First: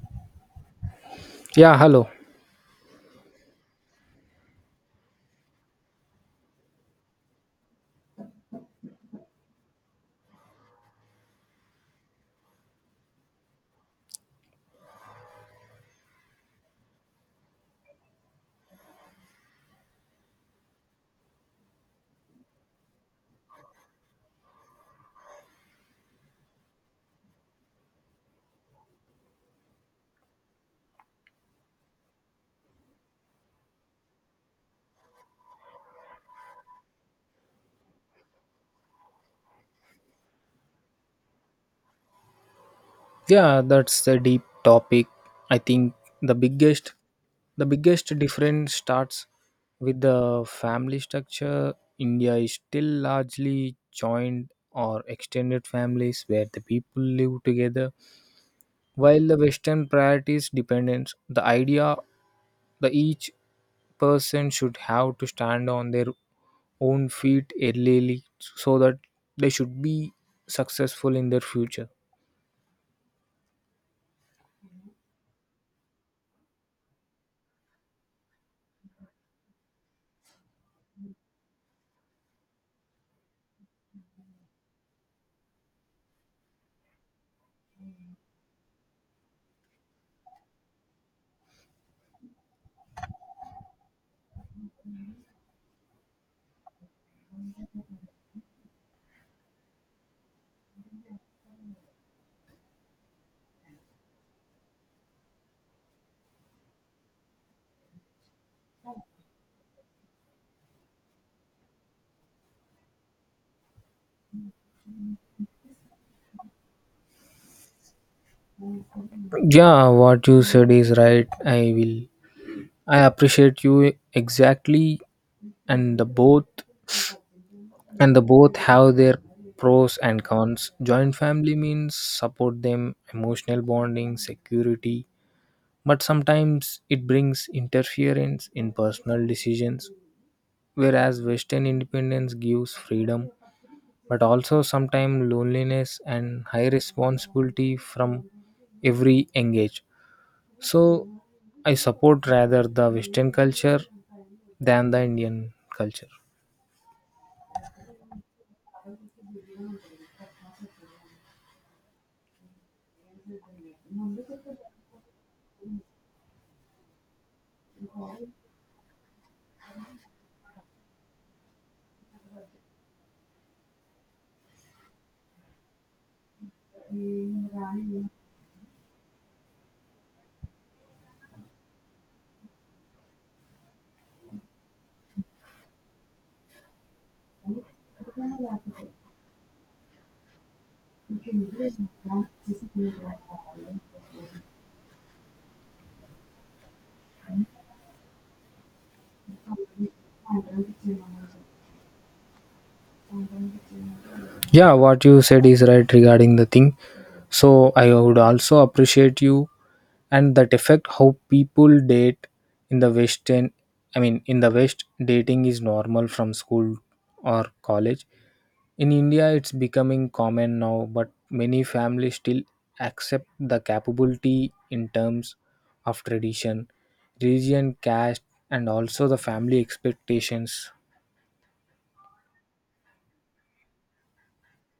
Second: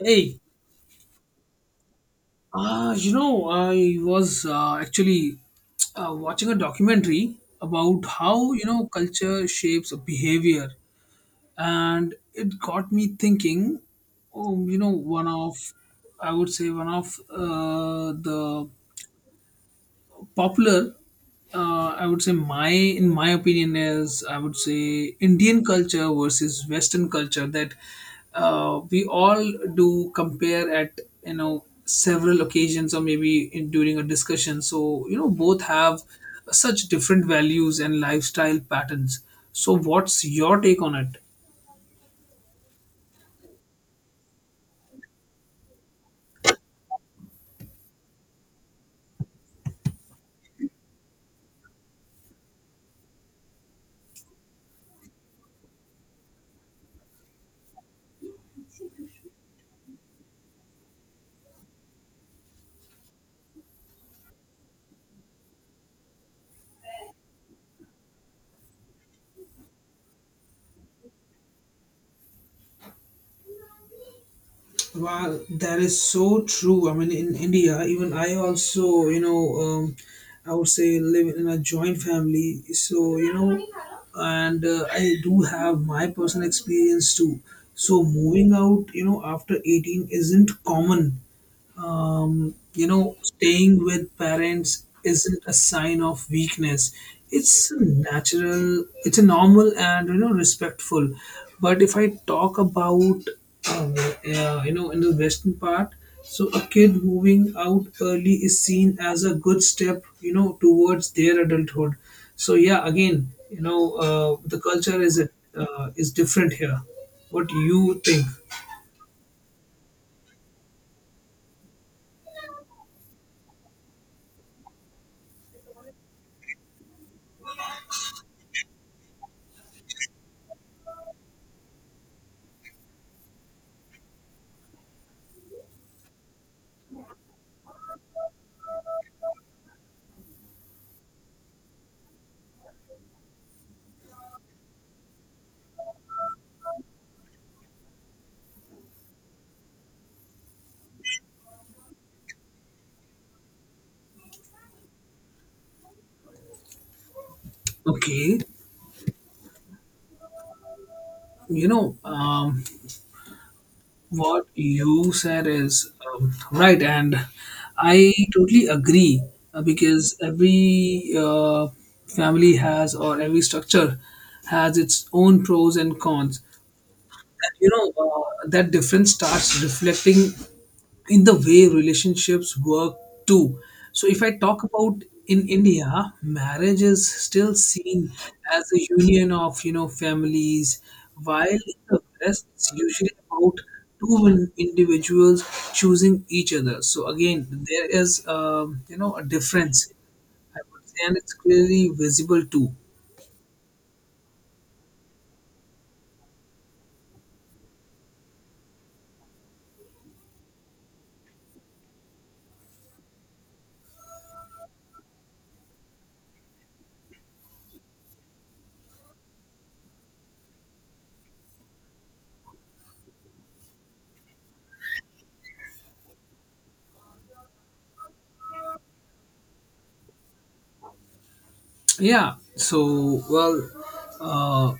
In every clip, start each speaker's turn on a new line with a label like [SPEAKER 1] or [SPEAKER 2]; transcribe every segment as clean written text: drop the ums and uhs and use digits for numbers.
[SPEAKER 1] Hey,
[SPEAKER 2] Yeah, hello.
[SPEAKER 1] I was actually watching a documentary about how, culture shapes behavior. And it got me thinking, oh, I would say, one of the popular, I would say my in my opinion is, I would say Indian culture versus Western culture, that we all do compare at several occasions, or maybe during a discussion. So both have such different values and lifestyle patterns. So what's your take on it?
[SPEAKER 2] Yeah, that's a deep topic. I think the biggest the biggest difference starts with the family structure. India is still largely joined or extended families where the people live together. While the Western priorities dependence, the idea that each person should have to stand on their own feet early so that they should be successful in their future.
[SPEAKER 1] Wow, that is so true. I mean, in India, even I also, I would say live in a joint family. So, and I do have my personal experience too. So, moving out, after 18 isn't common. Staying with parents isn't a sign of weakness. It's a normal and respectful. But if I talk about in the Western part, so a kid moving out early is seen as a good step towards their adulthood. So yeah, again, the culture is different here. What do you think?
[SPEAKER 2] Yeah, what you said is right. I appreciate you exactly, and the both have their pros and cons. Joint family means support them, emotional bonding, security, but sometimes it brings interference in personal decisions. Whereas Western independence gives freedom, but also sometimes loneliness and high responsibility from every engage. So I support rather the Western culture than the Indian culture.
[SPEAKER 1] Okay, you know. Um, what you said is right, and I totally agree, because every family has, or every structure has its own pros and cons. That difference starts reflecting in the way relationships work too. So if I talk about, in India, marriage is still seen as a union of, families, while in the West it's usually about two individuals choosing each other. So again, there is, a difference, I would say, and it's clearly visible too.
[SPEAKER 2] Yeah, what you said is right regarding the thing. So I would also appreciate you and that effect how people date in the Western. I mean, in the West, dating is normal from school or college. In India, it's becoming common now, but many families still accept the capability in terms of tradition, religion, caste, and also the family expectations.
[SPEAKER 1] Yeah. So well, uh,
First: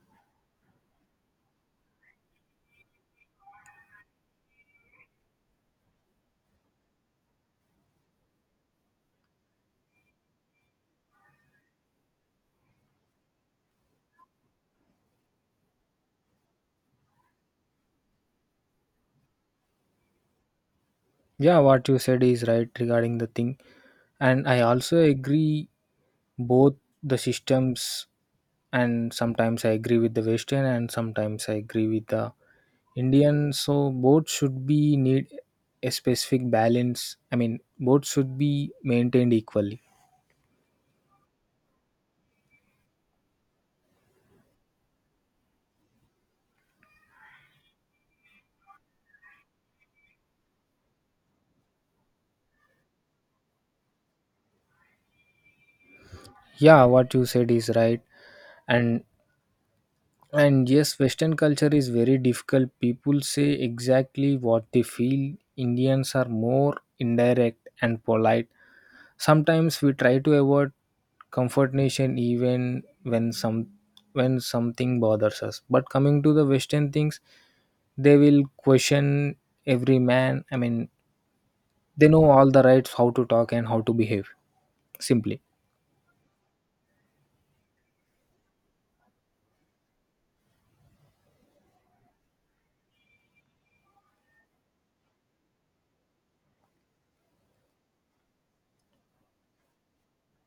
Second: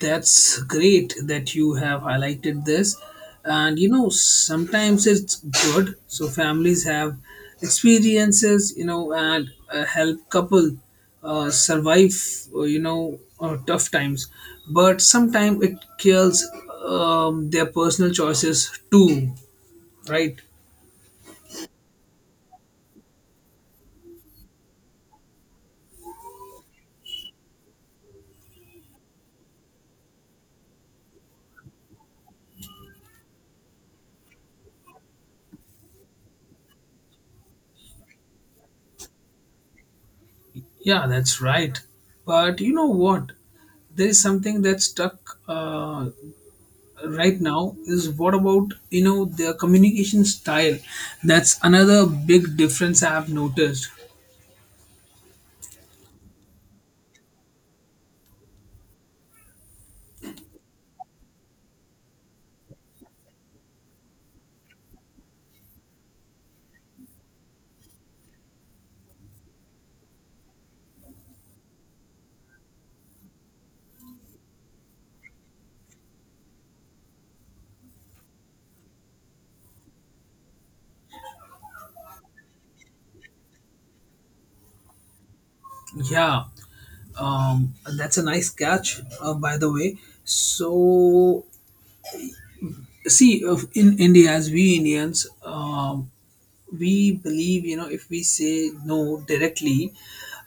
[SPEAKER 1] that's great that you have highlighted this. And sometimes it's good. So families have experiences, and help couple survive tough times. But sometimes it kills their personal choices too, right?
[SPEAKER 2] Yeah, what you said is right regarding the thing, and I also agree both the systems, and sometimes I agree with the Western and sometimes I agree with the Indian. So both should be need a specific balance. I mean both should be maintained equally.
[SPEAKER 1] Yeah, that's right. But you know what? There is something that stuck. Right now is what about their communication style. That's another big difference I have noticed.
[SPEAKER 2] Yeah, what you said is right. And and yes, Western culture is very difficult. People say exactly what they feel. Indians are more indirect and polite. Sometimes we try to avoid comfort nation even when something bothers us. But coming to the Western things, they will question every man. I mean, they know all the rights how to talk and how to behave, simply.
[SPEAKER 1] Yeah, that's a nice catch, by the way. So see, in India, as we Indians, we believe, if we say no directly,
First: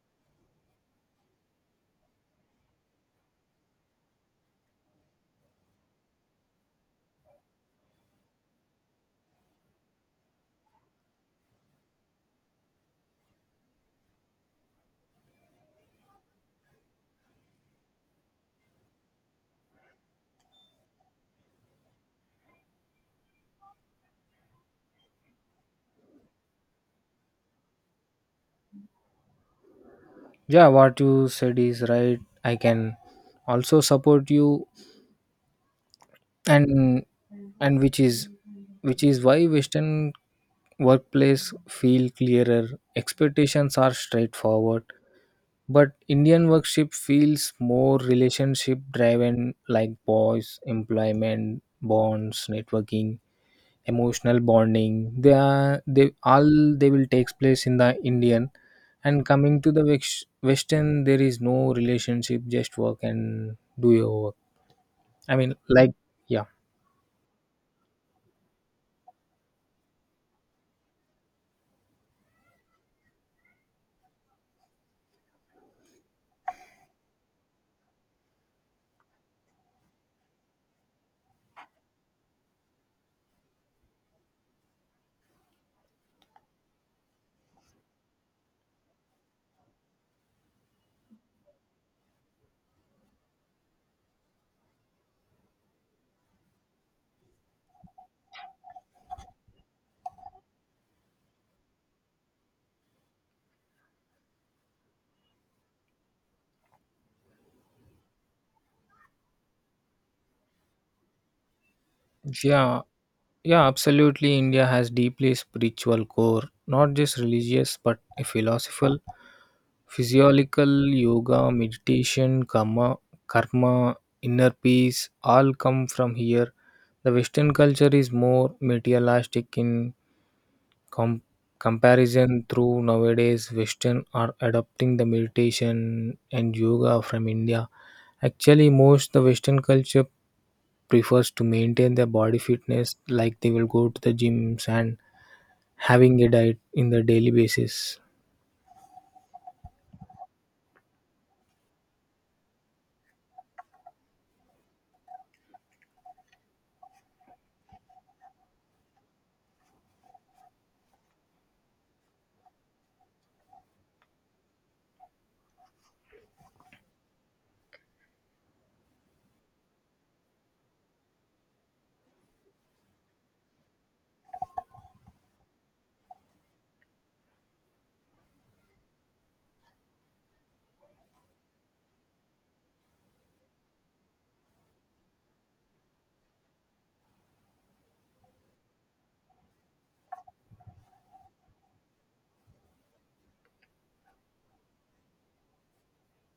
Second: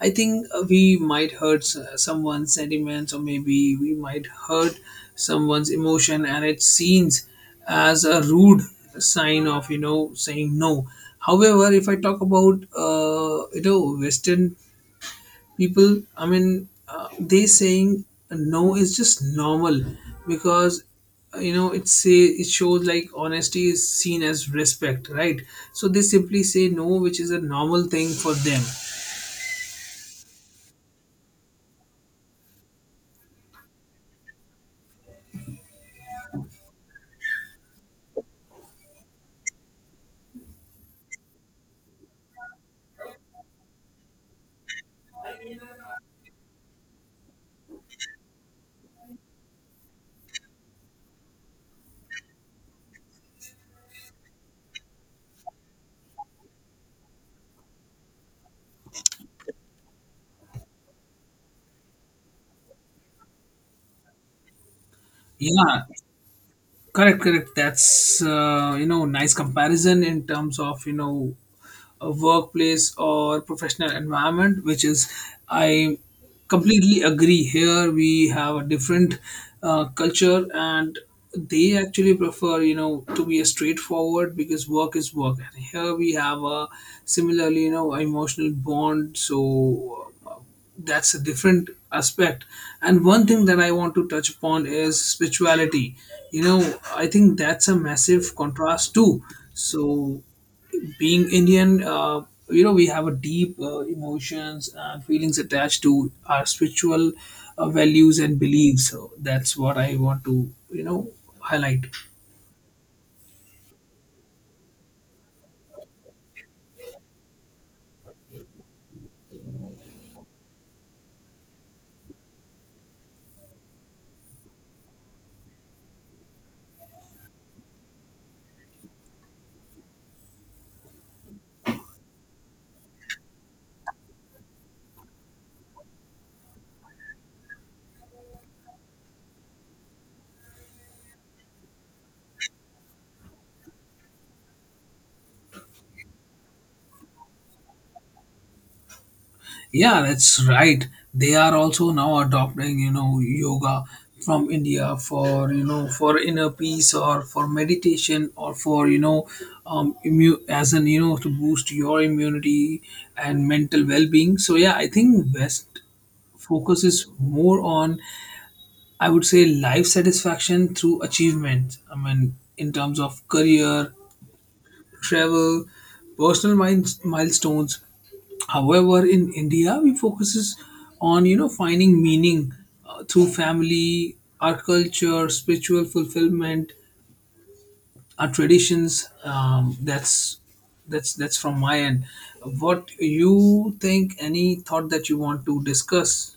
[SPEAKER 1] I think we might hurt someone's sentiments, or maybe we might hurt someone's emotion, and it seems as a rude sign of saying no. However, if I talk about, Western people, I mean, they saying no is just normal. Because uh, you know it say it shows, like, honesty is seen as respect, right? So they simply say no, which is a normal thing for them.
[SPEAKER 2] Yeah, what you said is right. I can also support you. And and which is why Western workplace feel clearer, expectations are straightforward. But Indian workship feels more relationship driven, like boys employment bonds, networking, emotional bonding. They will takes place in the Indian. And coming to the Western, there is no relationship, just work and do your work. I mean,
[SPEAKER 1] Yeah,
[SPEAKER 2] like, yeah.
[SPEAKER 1] correct, correct. That's nice comparison in terms of, a workplace or professional environment, which is, I completely agree. Here we have a different culture, and they actually prefer, to be a straightforward, because work is work, and here we have a similarly, emotional bond. So that's a different aspect. And one thing that I want to touch upon is spirituality. you know I think that's a massive contrast too. So being Indian, we have a deep emotions and feelings attached to our spiritual values and beliefs. So that's what I want to, highlight.
[SPEAKER 2] Yeah. Yeah, absolutely. India has deeply spiritual core, not just religious, but a philosophical, physiological, yoga, meditation, karma, inner peace, all come from here. The Western culture is more materialistic in com- comparison. Through nowadays, Western are adopting the meditation and yoga from India. Actually, most the Western culture prefers to maintain their body fitness, like they will go to the gyms and having a diet in the daily basis.
[SPEAKER 1] Yeah, that's right. They are also now adopting, yoga from India for inner peace, or for meditation, or for, you know, immu- as an, you know, to boost your immunity and mental well being. So, yeah, I think West focuses more on, I would say, life satisfaction through achievement. I mean, in terms of career, travel, personal milestones. However, in India, we focuses on, finding meaning through family, our culture, spiritual fulfillment, our traditions. That's from my end. What you think? Any thought that you want to discuss?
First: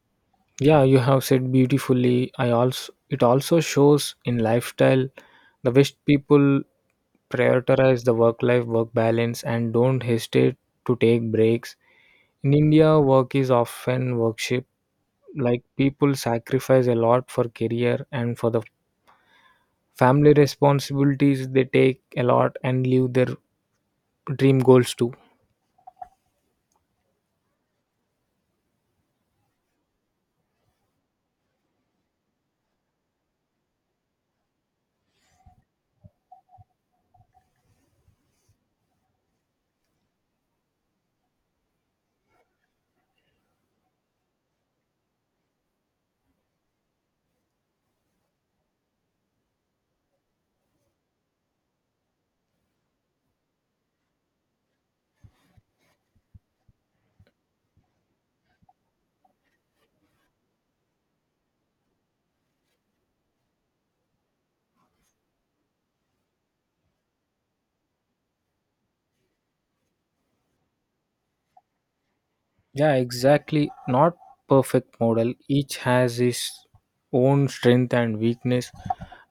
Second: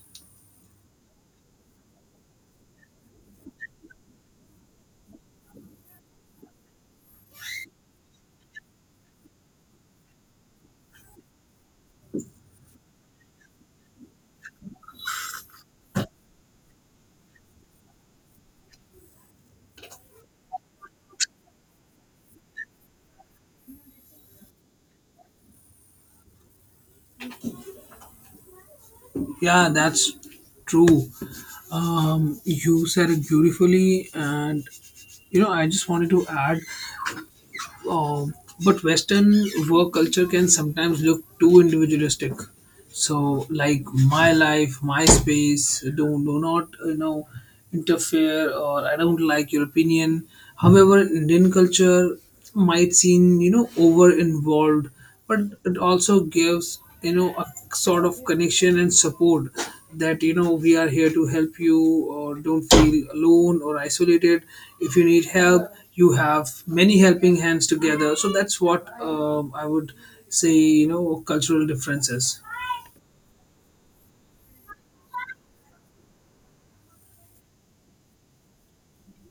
[SPEAKER 2] Yeah, you have said beautifully. I also, it also shows in lifestyle. The West people prioritize the work balance and don't hesitate to take breaks. In India, work is often worship. Like people sacrifice a lot for career, and for the family responsibilities they take a lot and leave their dream goals too.
[SPEAKER 1] Yeah, that's true. You said it beautifully, and, I just wanted to add, um, but Western work culture can sometimes look too individualistic. So, like, my life, my space, do not, interfere, or I don't like your opinion. However, Indian culture might seem, over involved, but it also gives, a sort of connection and support, that we are here to help you, or don't feel alone or isolated. If you need help, you have many helping hands together. So that's what, I would say, cultural differences.
[SPEAKER 2] Yeah, exactly. Not perfect model. Each has its own strength and weakness.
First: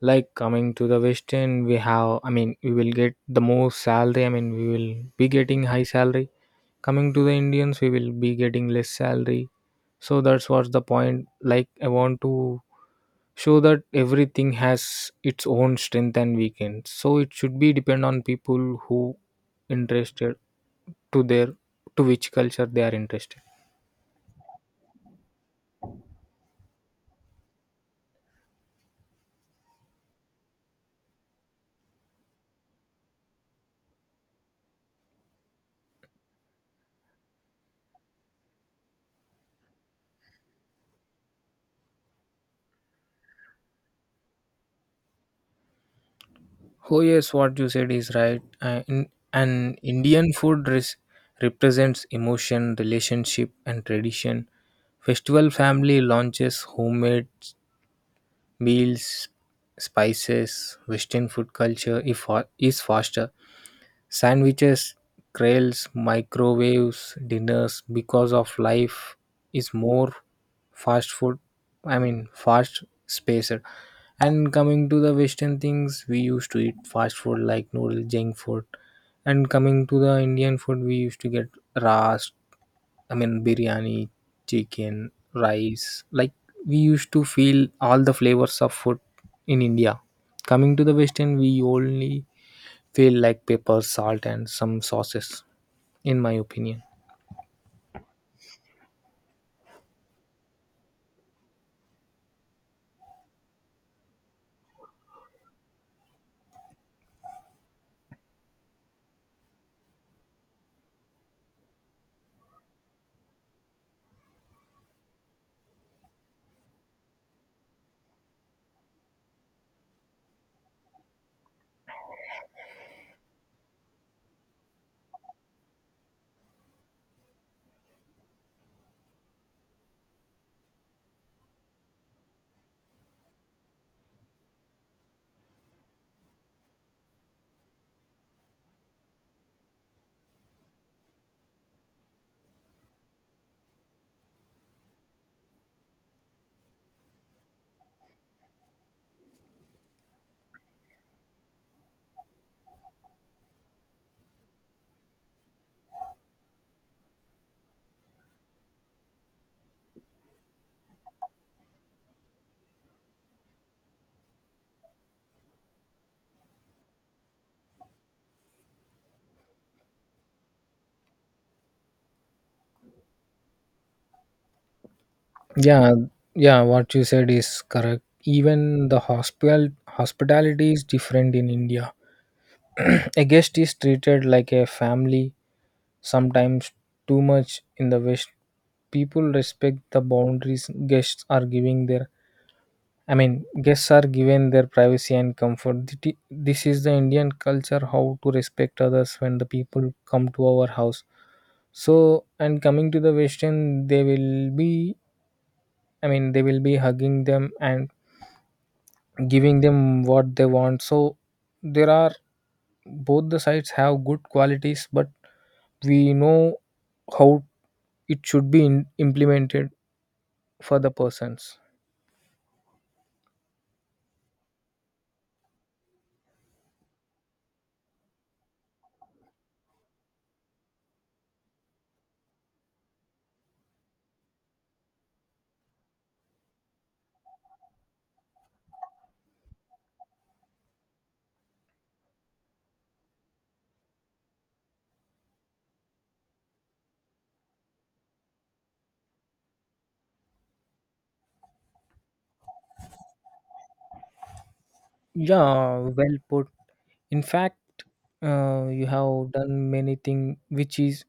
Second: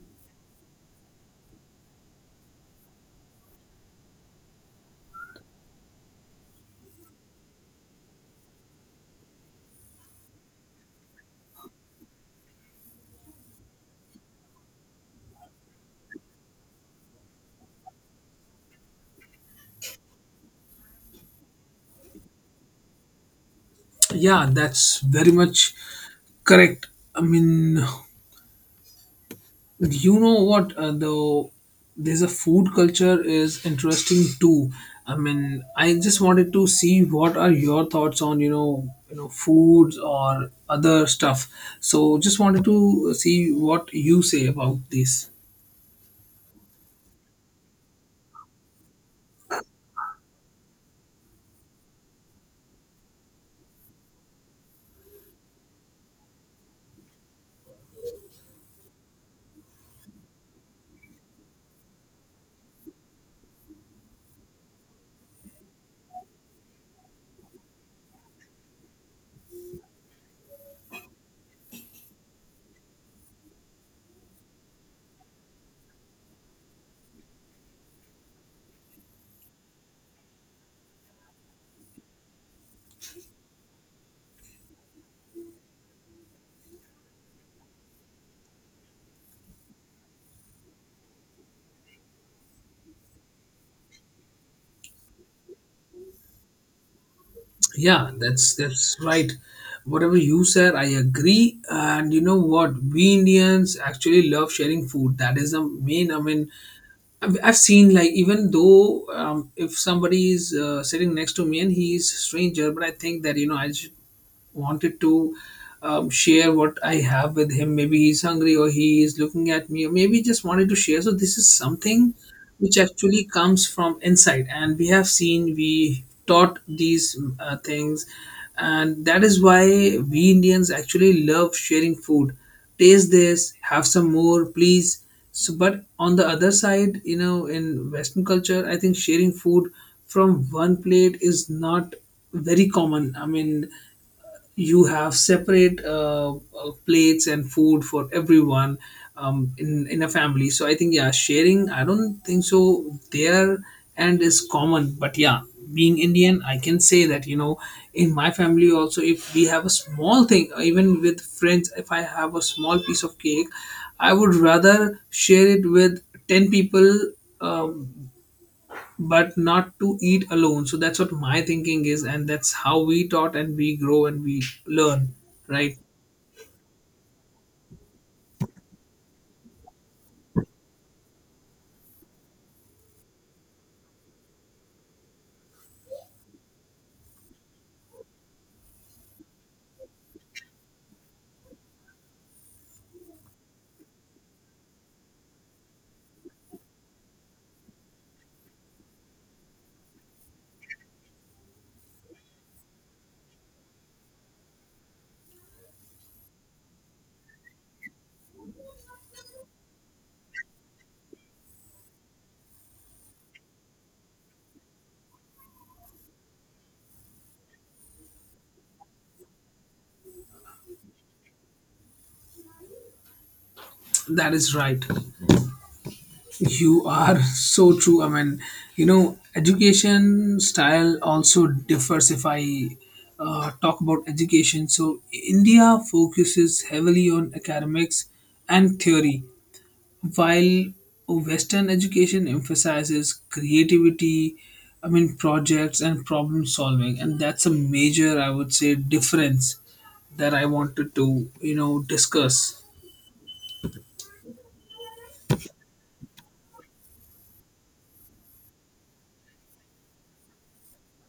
[SPEAKER 2] Like coming to the Western, we have. I mean, we will get the most salary. I mean, we will be getting high salary. Coming to the Indians, we will be getting less salary. So that's what's the point. Like I want to show that everything has its own strength and weakness. So it should be depend on people who interested to their to which culture they are interested.
[SPEAKER 1] Yeah, that's very much correct. I mean, you know what, though, there's a food culture is interesting too. I mean, I just wanted to see what are your thoughts on, foods or other stuff. So just wanted to see what you say about this.
[SPEAKER 2] Oh yes, what you said is right. And Indian food represents emotion, relationship, and tradition. Festival family launches homemade meals, spices. Western food culture if fa- is faster. Sandwiches, grills, microwaves, dinners because of life is more fast food. I mean, fast spaced. And coming to the Western things, we used to eat fast food like noodle, junk food. And coming to the Indian food, we used to get ras, I mean, biryani, chicken, rice. Like, we used to feel all the flavors of food in India. Coming to the Western, we only feel like pepper, salt, and some sauces, in my opinion.
[SPEAKER 1] Yeah, that's right. Whatever you said, I agree. And you know what, we Indians actually love sharing food. That is the main, I mean, I've seen, like, even though, if somebody is sitting next to me, and he's a stranger, but I think that, I should wanted to, share what I have with him. Maybe he's hungry, or he is looking at me, or maybe just wanted to share. So this is something which actually comes from inside, and we have seen we taught these things, and that is why we Indians actually love sharing food. Taste this, have some more, please. So, but on the other side, in Western culture, I think sharing food from one plate is not very common. I mean, you have separate plates and food for everyone, in a family. So I think, yeah, sharing. I don't think so. There and is common, but yeah, being Indian, I can say that, in my family also, if we have a small thing, even with friends, if I have a small piece of cake, I would rather share it with ten people. um but not to eat alone. So that's what my thinking is, and that's how we taught and we grow and we learn, right?
[SPEAKER 2] Yeah, yeah, what you said is correct. Even the hospitality is different in India. A guest is treated like a family, sometimes too much. In the West, people respect the boundaries. Guests are giving their, I mean, guests are given their privacy and comfort. This is the Indian culture how to respect others when the people come to our house. So, and coming to the Western, they will be, I mean, they will be hugging them and giving them what they want. So, there are both the sides have good qualities, but we know how it should be implemented for the persons.
[SPEAKER 1] That is right. You are so true. I mean, education style also differs, if I talk about education. So, India focuses heavily on academics and theory, while Western education emphasizes creativity, I mean, projects and problem solving, and that's a major, I would say, difference that I wanted to, discuss.
[SPEAKER 2] Yeah, well put. In fact, you have done many things which is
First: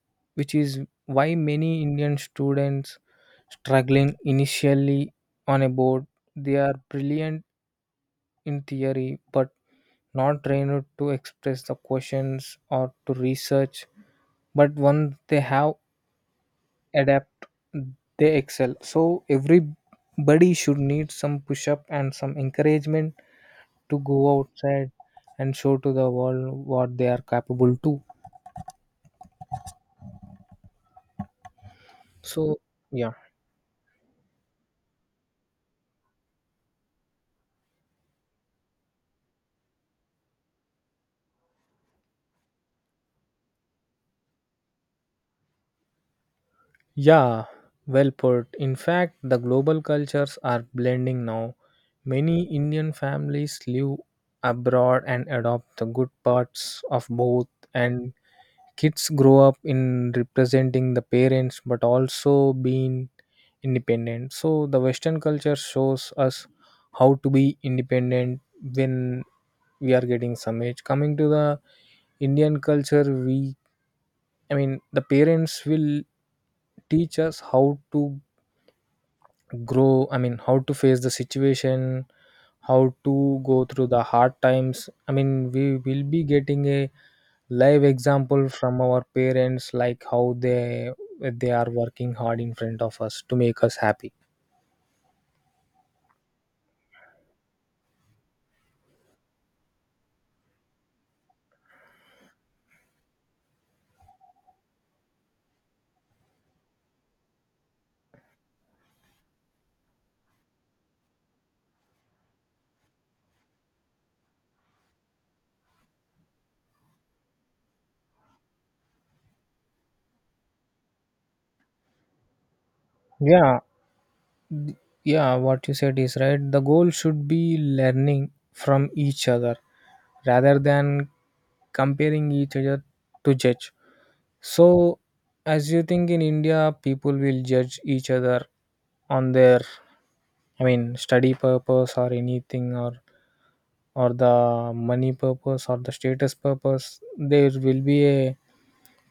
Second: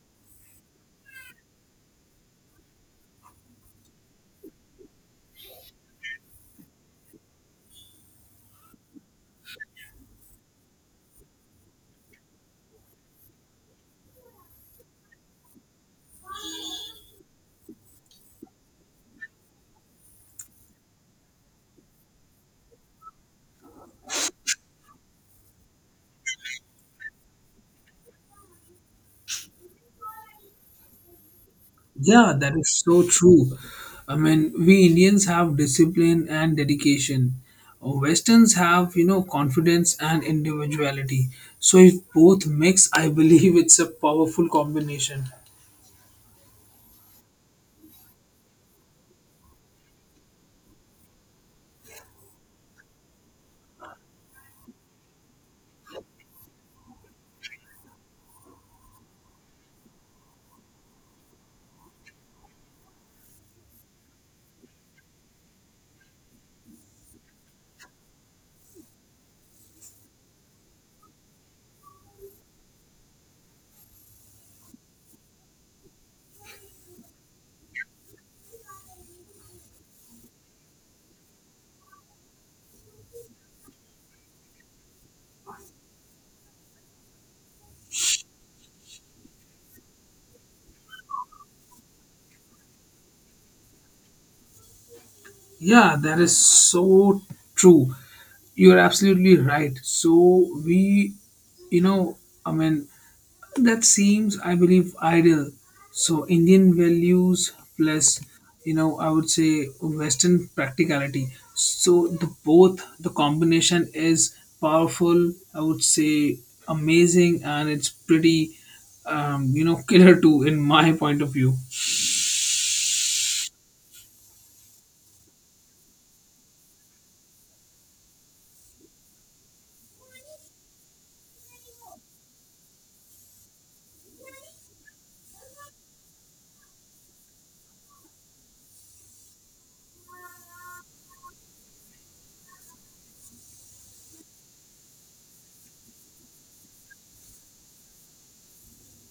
[SPEAKER 2] which is why many Indian students struggling initially on a board. They are brilliant in theory but not trained to express the questions or to research. But once they have adapt, they excel. So everybody should need some push up and some encouragement to go outside and show to the world what they are capable to.
[SPEAKER 1] Yeah, that
[SPEAKER 2] So,
[SPEAKER 1] is so
[SPEAKER 2] yeah.
[SPEAKER 1] true. I mean, we Indians have discipline and dedication. Westerns have, confidence and individuality. So if both mix, I believe it's a powerful combination.
[SPEAKER 2] Yeah, well put. In fact, the global cultures are blending now. Many Indian families live abroad and adopt the good parts of both, and kids grow up in representing the parents but also being independent. So, the Western culture shows us how to be independent when we are getting some age. Coming to the Indian culture, we, I mean, the parents will teach us how to grow, I mean, how to face the situation, how to go through the hard times. I mean, we will be getting a live example from our parents, like how they are working hard in front of us to make us happy.
[SPEAKER 1] Yeah, that is so true. You're absolutely right. So we, you know, I mean, that seems, I believe, ideal. So Indian values plus, I would say, Western practicality. So the both the combination is powerful. I would say amazing, and it's pretty, killer too, in my point of view.
[SPEAKER 2] Yeah, th- yeah, what you said is right. The goal should be learning from each other rather than comparing each other to judge. So, as you think, in India, people will judge each other on their, I mean, study purpose or anything, or the money purpose or the status purpose. There will be a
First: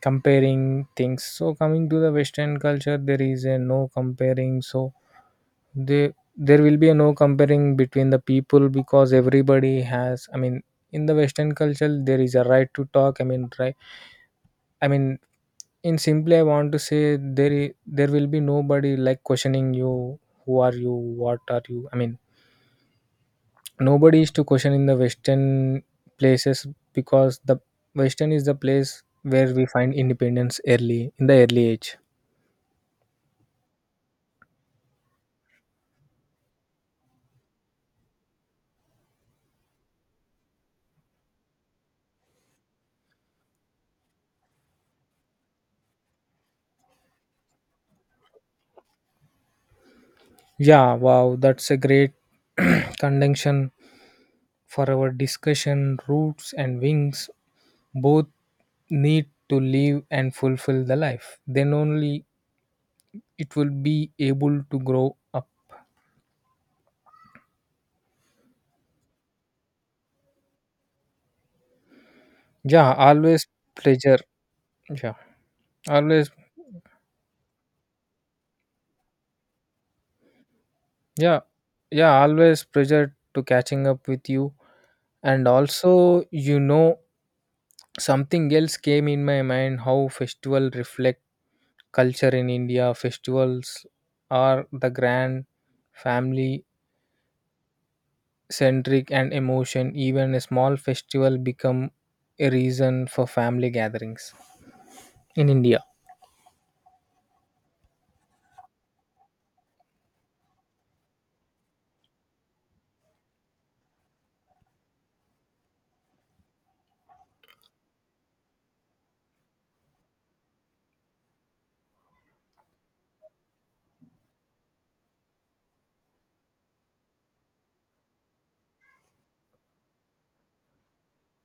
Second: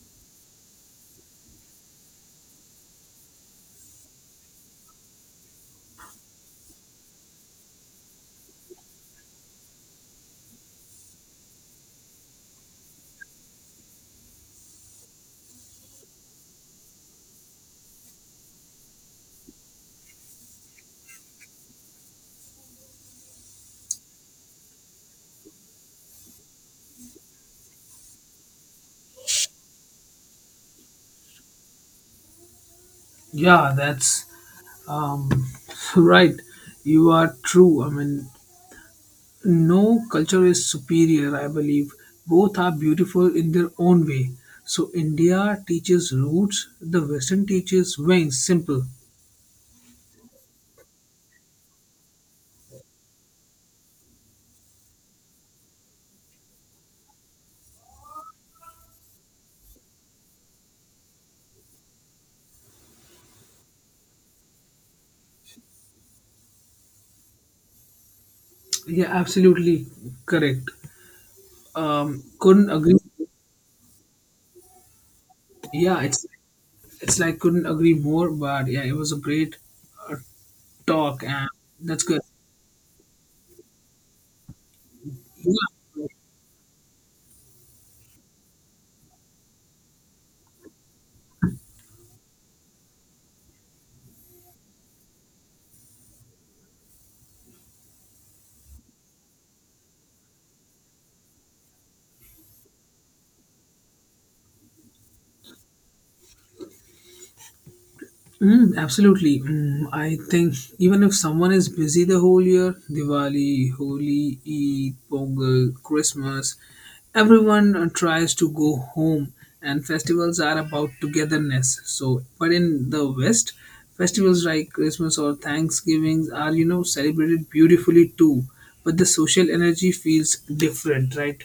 [SPEAKER 2] comparing things. So, coming to the Western culture, there is a no comparing. So, they there will be a no comparing between the people because everybody has. I mean, in the Western culture, there is a right to talk. I mean, right. I mean, in simply, I want to say there will be nobody like questioning you. Who are you? What are you? I mean, nobody is to question in the Western places because the Western is the place where we find independence early in the early age.
[SPEAKER 1] Yeah, that's, Um, right, you are true. I mean, no culture is superior, I believe. Both are beautiful in their own way. So, India teaches roots, the Western teaches wings. Simple.
[SPEAKER 2] Yeah, wow, that's a great conjunction for our discussion. Roots and wings both need to live and fulfill the life. Then only it will be able to grow up.
[SPEAKER 1] Yeah, absolutely correct. Couldn't
[SPEAKER 2] Yeah,
[SPEAKER 1] agree.
[SPEAKER 2] always pleasure. Yeah,
[SPEAKER 1] Yeah, it's
[SPEAKER 2] always.
[SPEAKER 1] it's like couldn't agree more. But yeah, it was a great uh, talk,
[SPEAKER 2] Yeah,
[SPEAKER 1] and that's
[SPEAKER 2] yeah,
[SPEAKER 1] good.
[SPEAKER 2] always pleasure to catching up with you. And
[SPEAKER 1] Yeah.
[SPEAKER 2] also, you know, something else came in my mind, how festival reflect culture in India. Festivals are the grand, family centric and emotion. Even a small festival become a reason for family gatherings in India.
[SPEAKER 1] Mm, absolutely. Mm, I think even if someone is busy the whole year, Diwali, Holi, Eid, Pongal, Christmas, everyone tries to go home, and festivals are about togetherness. So, but in the West, festivals like Christmas or Thanksgiving are, celebrated beautifully too, but the social energy feels different, right?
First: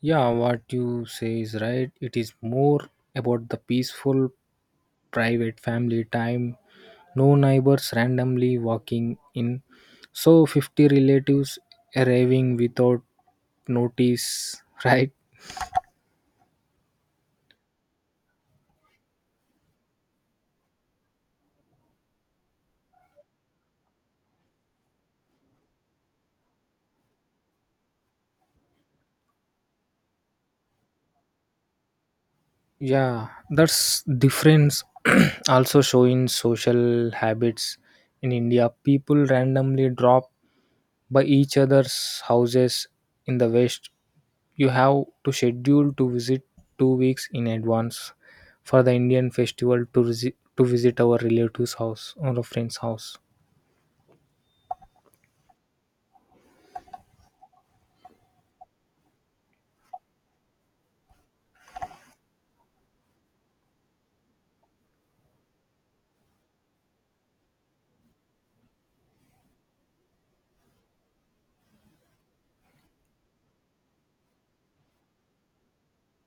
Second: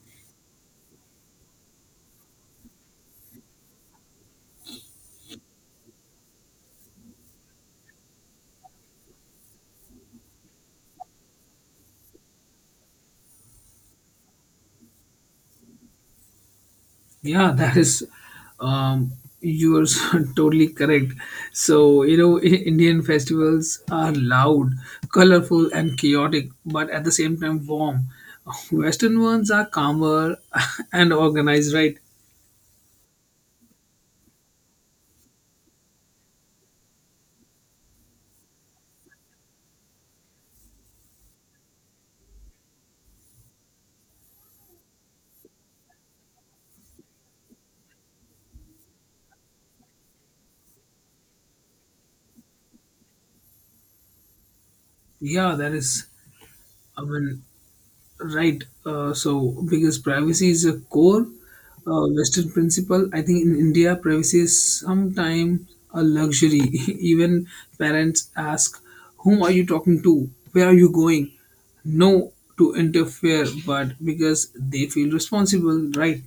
[SPEAKER 2] Yeah, what you say is right. It is more about the peaceful private family time, no neighbors randomly walking in. So 50 relatives arriving without notice, right?
[SPEAKER 1] Yeah, that is, um, you are so totally correct. So, Indian festivals are loud, colorful, and chaotic, but at the same time warm. Western ones are calmer and organized, right?
[SPEAKER 2] Yeah, that's difference also showing social habits. In India, people randomly drop by each other's houses. In the West, you have to schedule to visit 2 weeks in advance for the Indian festival to, to visit our relative's house or a friend's house.
[SPEAKER 1] Yeah, that is, I mean, right. So, because privacy is a core Western principle, I think in India, privacy is sometimes a luxury. Even parents ask, "Whom are you talking to? Where are you going?" No to interfere, but because they feel responsible, right?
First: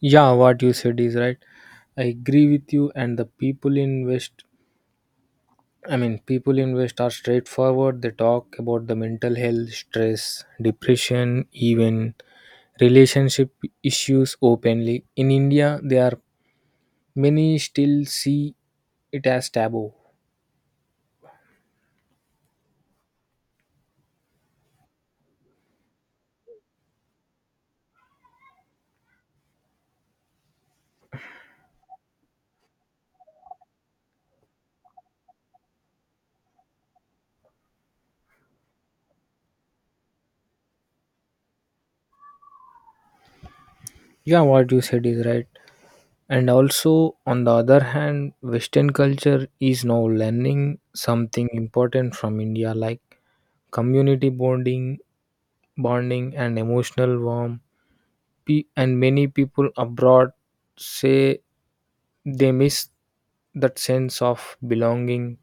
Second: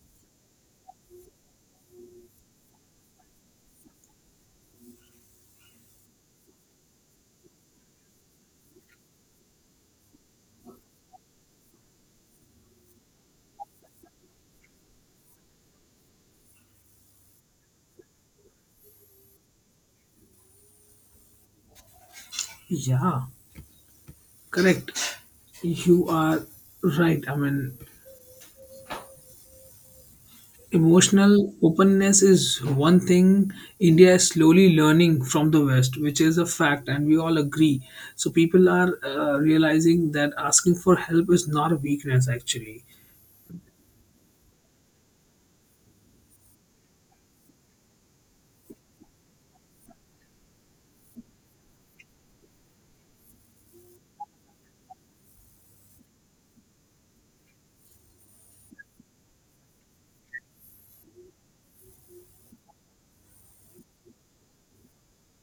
[SPEAKER 2] Yeah, what you said is right. I agree with you. And the people in West, I mean, people in West are straightforward. They talk about the mental health, stress, depression, even relationship issues openly. In India, there are many still see it as taboo.
[SPEAKER 1] Yeah, correct. You are right. I mean, emotional openness is one thing India is slowly learning from the West, which is a fact, and we all agree. So, people are realizing that asking for help is not a weakness, actually.
[SPEAKER 2] Yeah, what you said is right. And also, on the other hand, Western culture is now learning something important from India, like community bonding, and emotional warmth. And many people abroad say they miss that sense of belonging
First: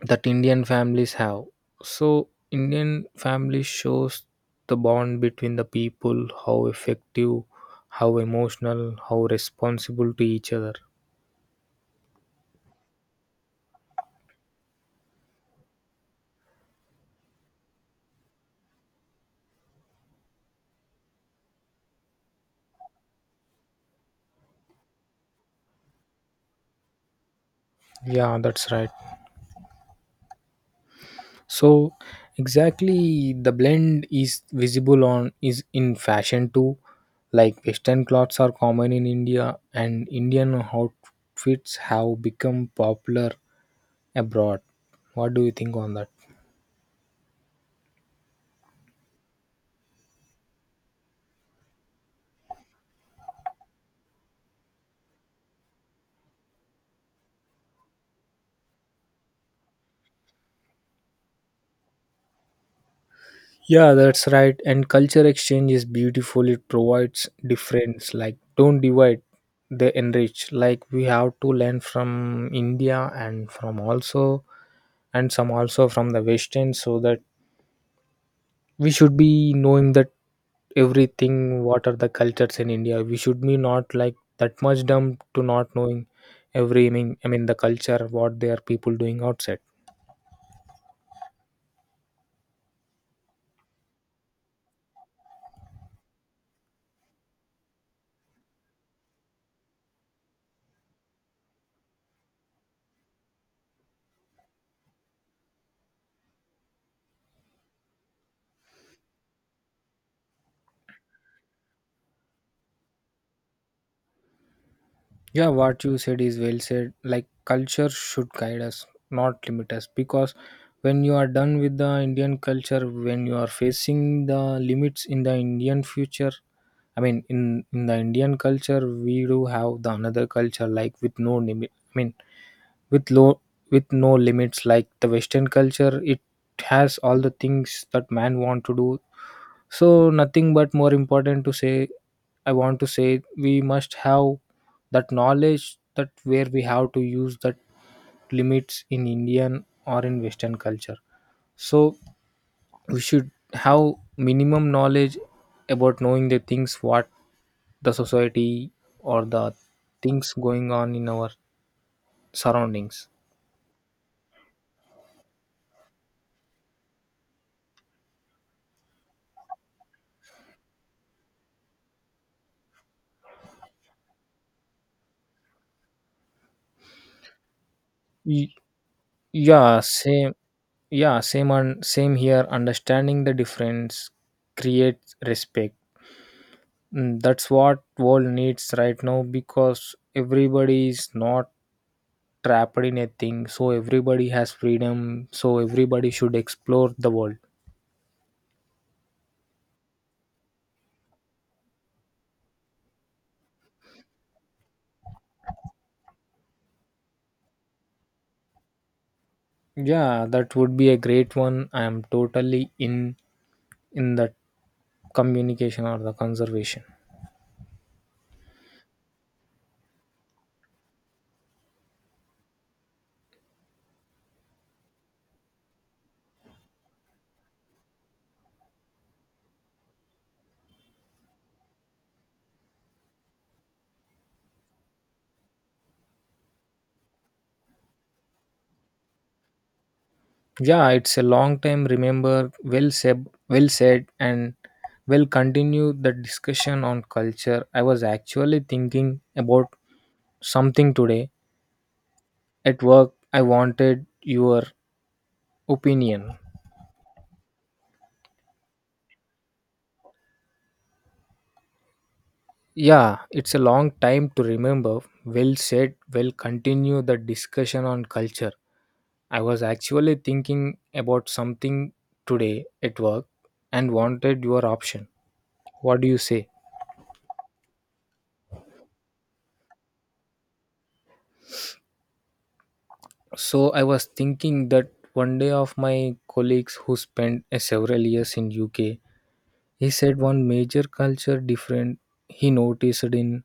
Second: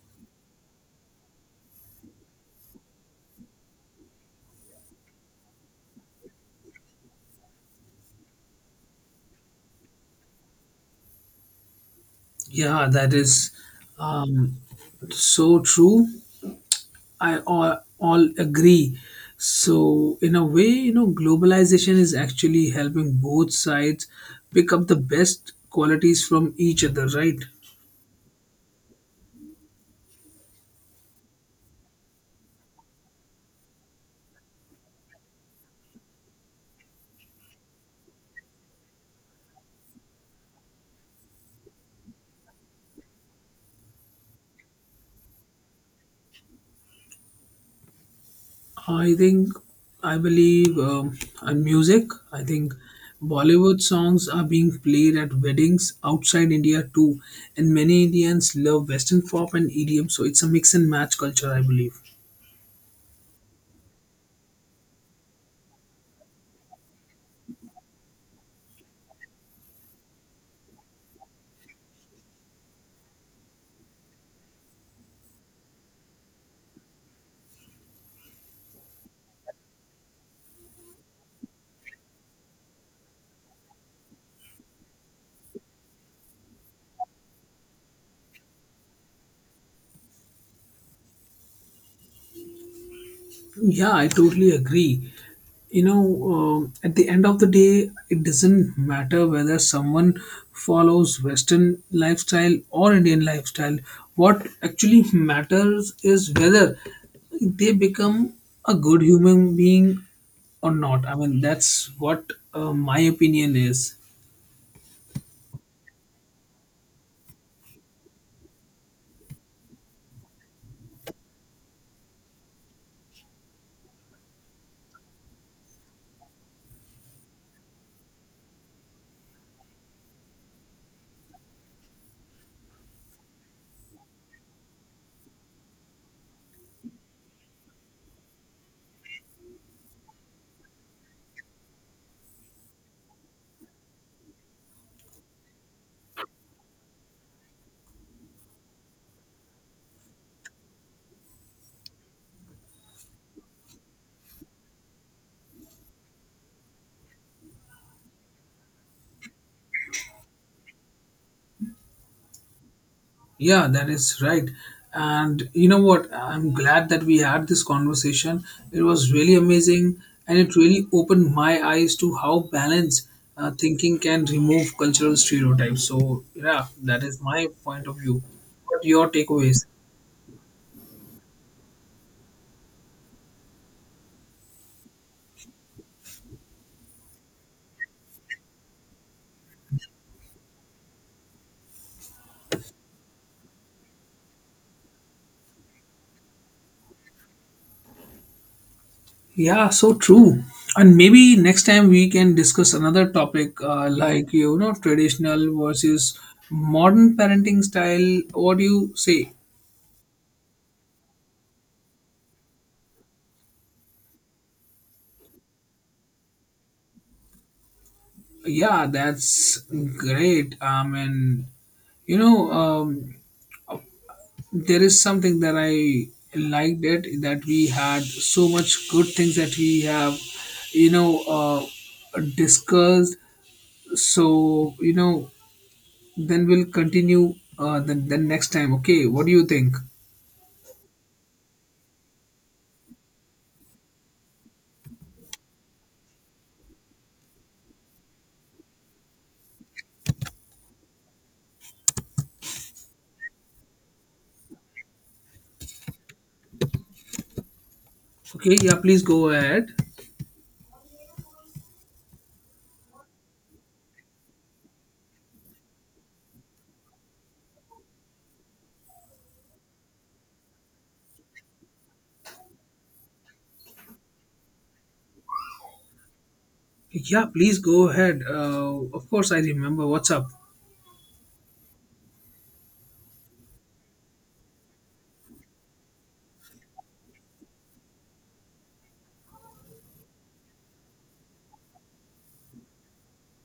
[SPEAKER 2] that Indian families have. So, Indian family shows the bond between the people, how effective, how emotional, how responsible to each other.
[SPEAKER 1] Yeah, that is, um, so true. I, all agree. So, in a way, globalization is actually helping both sides pick up the best qualities from each other, right?
[SPEAKER 2] Yeah, that's right. So exactly the blend is visible on is in fashion too. Like Western clothes are common in India and Indian outfits have become popular abroad. What do you think on that?
[SPEAKER 1] I think, I believe, on music, I think Bollywood songs are being played at weddings outside India too, and many Indians love Western pop and EDM, so it's a mix and match culture, I believe.
[SPEAKER 2] Yeah, that's right. And culture exchange is beautiful. It provides difference. Like don't divide, they enrich. Like we have to learn from India and from also and some also from the Western, so that we should be knowing that everything what are the cultures in india, we should be not like that much dumb to not knowing every, I mean the culture what their people doing outside.
[SPEAKER 1] Yeah, I totally agree. You know, at the end of the day, it doesn't matter whether someone follows Western lifestyle or Indian lifestyle. What actually matters is whether they become a good human being or not. I mean, that's what, my opinion is.
[SPEAKER 2] Yeah, what you said is well said. Like culture should guide us, not limit us, because when you are done with the indian culture, when you are facing the limits in the indian future, i mean in in the indian culture, we do have the another culture like with no limit, I mean with low, with no limits, like the western culture. It has all the things that man want to do. So nothing, but more important to say, I want to say we must have that knowledge, that where we have to use that limits in indian or in western culture. So we should have minimum knowledge about knowing the things what the society or the things going on in our surroundings.
[SPEAKER 1] Yeah, that is right. And you know what? I'm glad that we had this conversation. It was really amazing, and it really opened my eyes to how balanced thinking can remove cultural stereotypes. So, yeah, that is my point of view.
[SPEAKER 2] Y-
[SPEAKER 1] What your takeaways?
[SPEAKER 2] yeah, same. Yeah, same on same here. Understanding the difference creates respect. Mm, that's what world needs right now, because everybody is not trapped in a thing, so everybody has freedom, so everybody should explore the world.
[SPEAKER 1] Yeah, so true. And maybe next time we can discuss another topic, like, traditional versus modern parenting style. What do you say?
[SPEAKER 2] Yeah, that would be a great one. I am totally in that communication or the conservation.
[SPEAKER 1] Yeah, that's great. I mean, you know, um, there is something that I liked it, that we had so much good things that we have, discussed. So, then we'll continue, then next time. Okay, what do you think?
[SPEAKER 2] Yeah, it's a long time. Remember, well said, and we'll continue the discussion on culture. I was actually thinking about something today at work. I wanted your opinion.
[SPEAKER 1] Okay, yeah, please go ahead.
[SPEAKER 2] Yeah, it's a long time to remember. Well said, we'll continue the discussion on culture. I was actually thinking about something today at work, and wanted your option. What do you say?
[SPEAKER 1] Yeah, please go ahead. Of course, I remember. What's up?
[SPEAKER 2] So I was thinking that one day of my colleagues who spent several years in UK. He said one major culture difference he noticed in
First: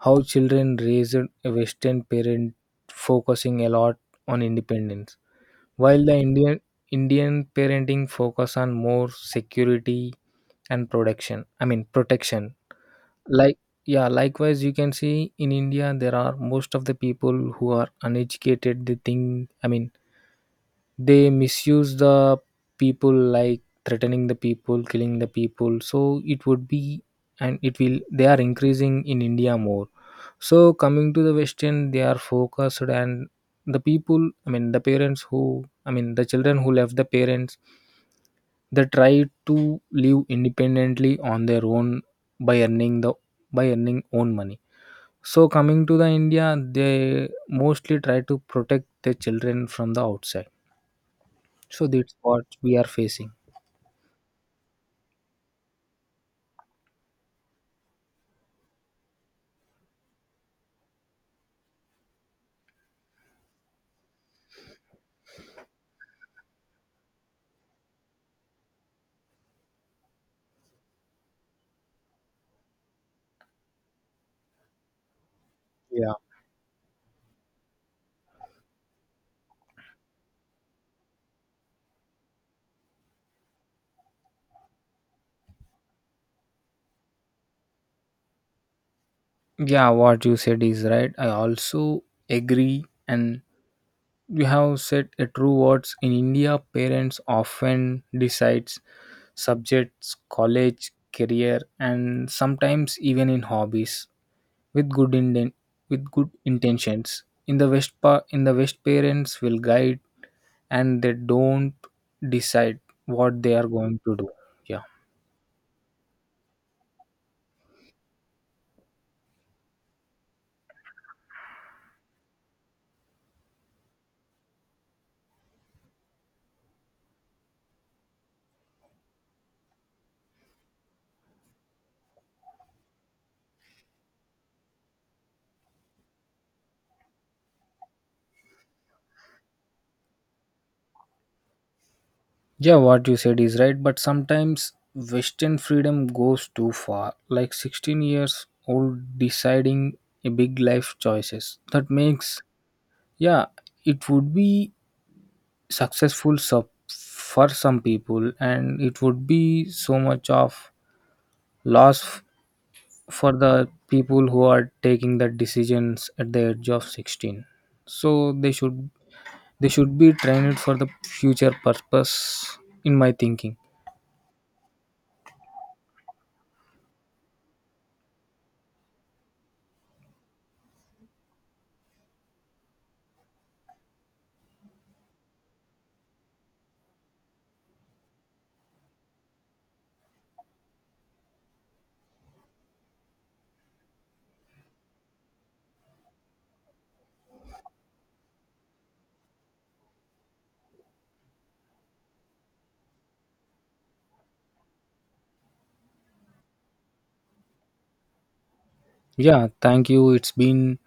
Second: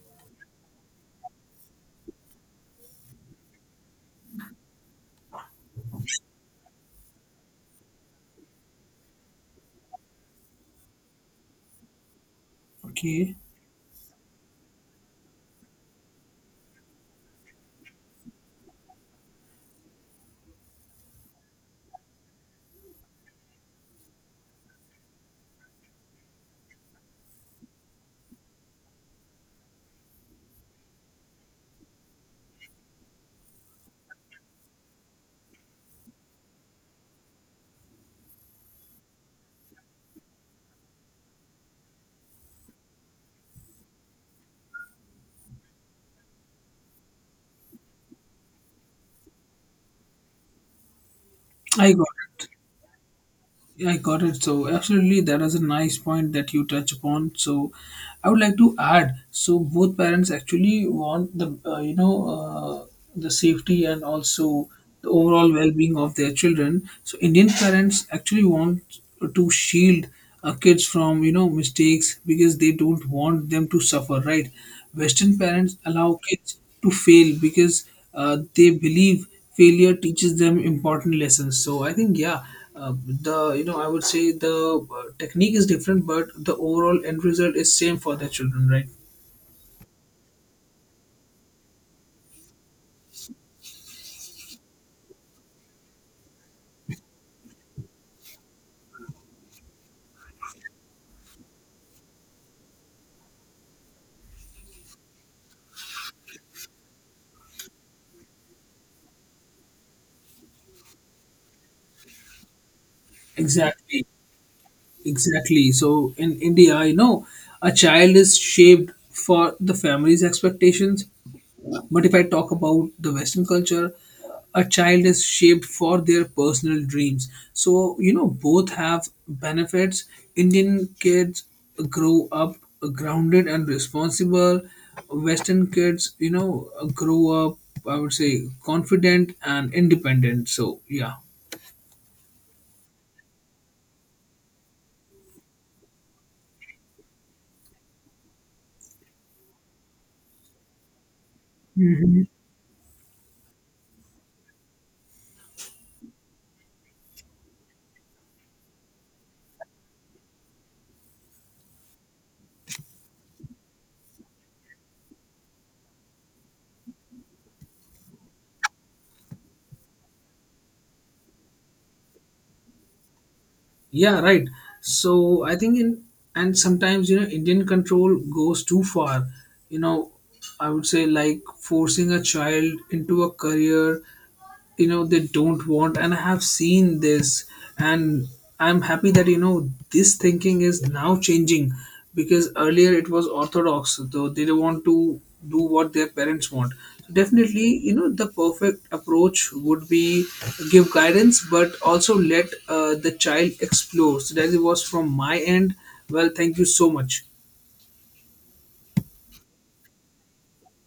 [SPEAKER 2] how children raised, a Western parent focusing a lot on independence, while the Indian parenting focus on more security and protection. I mean protection.
[SPEAKER 1] Okay,
[SPEAKER 2] Like, yeah, likewise you can see in India there are most of the people who are uneducated. They think, I mean they misuse the people, like threatening the people, killing the people, so it would be, and it will, they are increasing in india more. So coming to the western, they are focused, and the people, the parents who, I mean the children who left the parents, they try to live independently on their own, by earning the, by earning own money. So coming to the india, they mostly try to protect their children from the outside. So
[SPEAKER 1] I got
[SPEAKER 2] that's what
[SPEAKER 1] it.
[SPEAKER 2] we are facing.
[SPEAKER 1] Yeah, I got it. So absolutely, that is a nice point that you touch upon. So I would like to add. So both parents actually want the you know the safety, and also the overall well-being of their children. So Indian parents actually want to shield kids from mistakes, because they don't want them to suffer, right? Western parents
[SPEAKER 2] Yeah.
[SPEAKER 1] allow kids to fail, because they believe failure teaches them important lessons. So I think, yeah, uh, the, I would say the technique is different, but the overall end result is same for the children, right?
[SPEAKER 2] Yeah, what you said is right. I also agree, and you have said a true words. In India, parents often decides subjects, college, career, and sometimes even in hobbies with with good intentions. In the West, in the West, parents will guide, and they don't decide what they are going
[SPEAKER 1] Exactly,
[SPEAKER 2] to do. Yeah.
[SPEAKER 1] exactly. So in India, a child is shaped for the family's expectations, but if I talk about the Western culture, a child is shaped for their personal dreams. So, both have benefits. Indian kids grow up grounded and responsible. Western kids, grow up, I would say, confident and independent. So, yeah.
[SPEAKER 2] Yeah, what you said is right, but sometimes Western freedom goes too far. Like 16 years old deciding a big life choices. That makes, yeah, it would be successful for some people, and it would be so much of loss for the people who are taking the decisions at the age of 16. So they should be trained for the future purpose, in my thinking.
[SPEAKER 1] Yeah, right. So I think in and sometimes, Indian control goes too far. You know, I would say, like, forcing a child into a career, they don't want, and I have seen this, and I'm happy that, this thinking is now changing, because earlier it was orthodox, though they don't want to do what their parents want. So definitely, the perfect approach would be give guidance, but also let the child explore. So that it was from my end. Well, thank you so much.
[SPEAKER 2] Yeah, thank you. It's been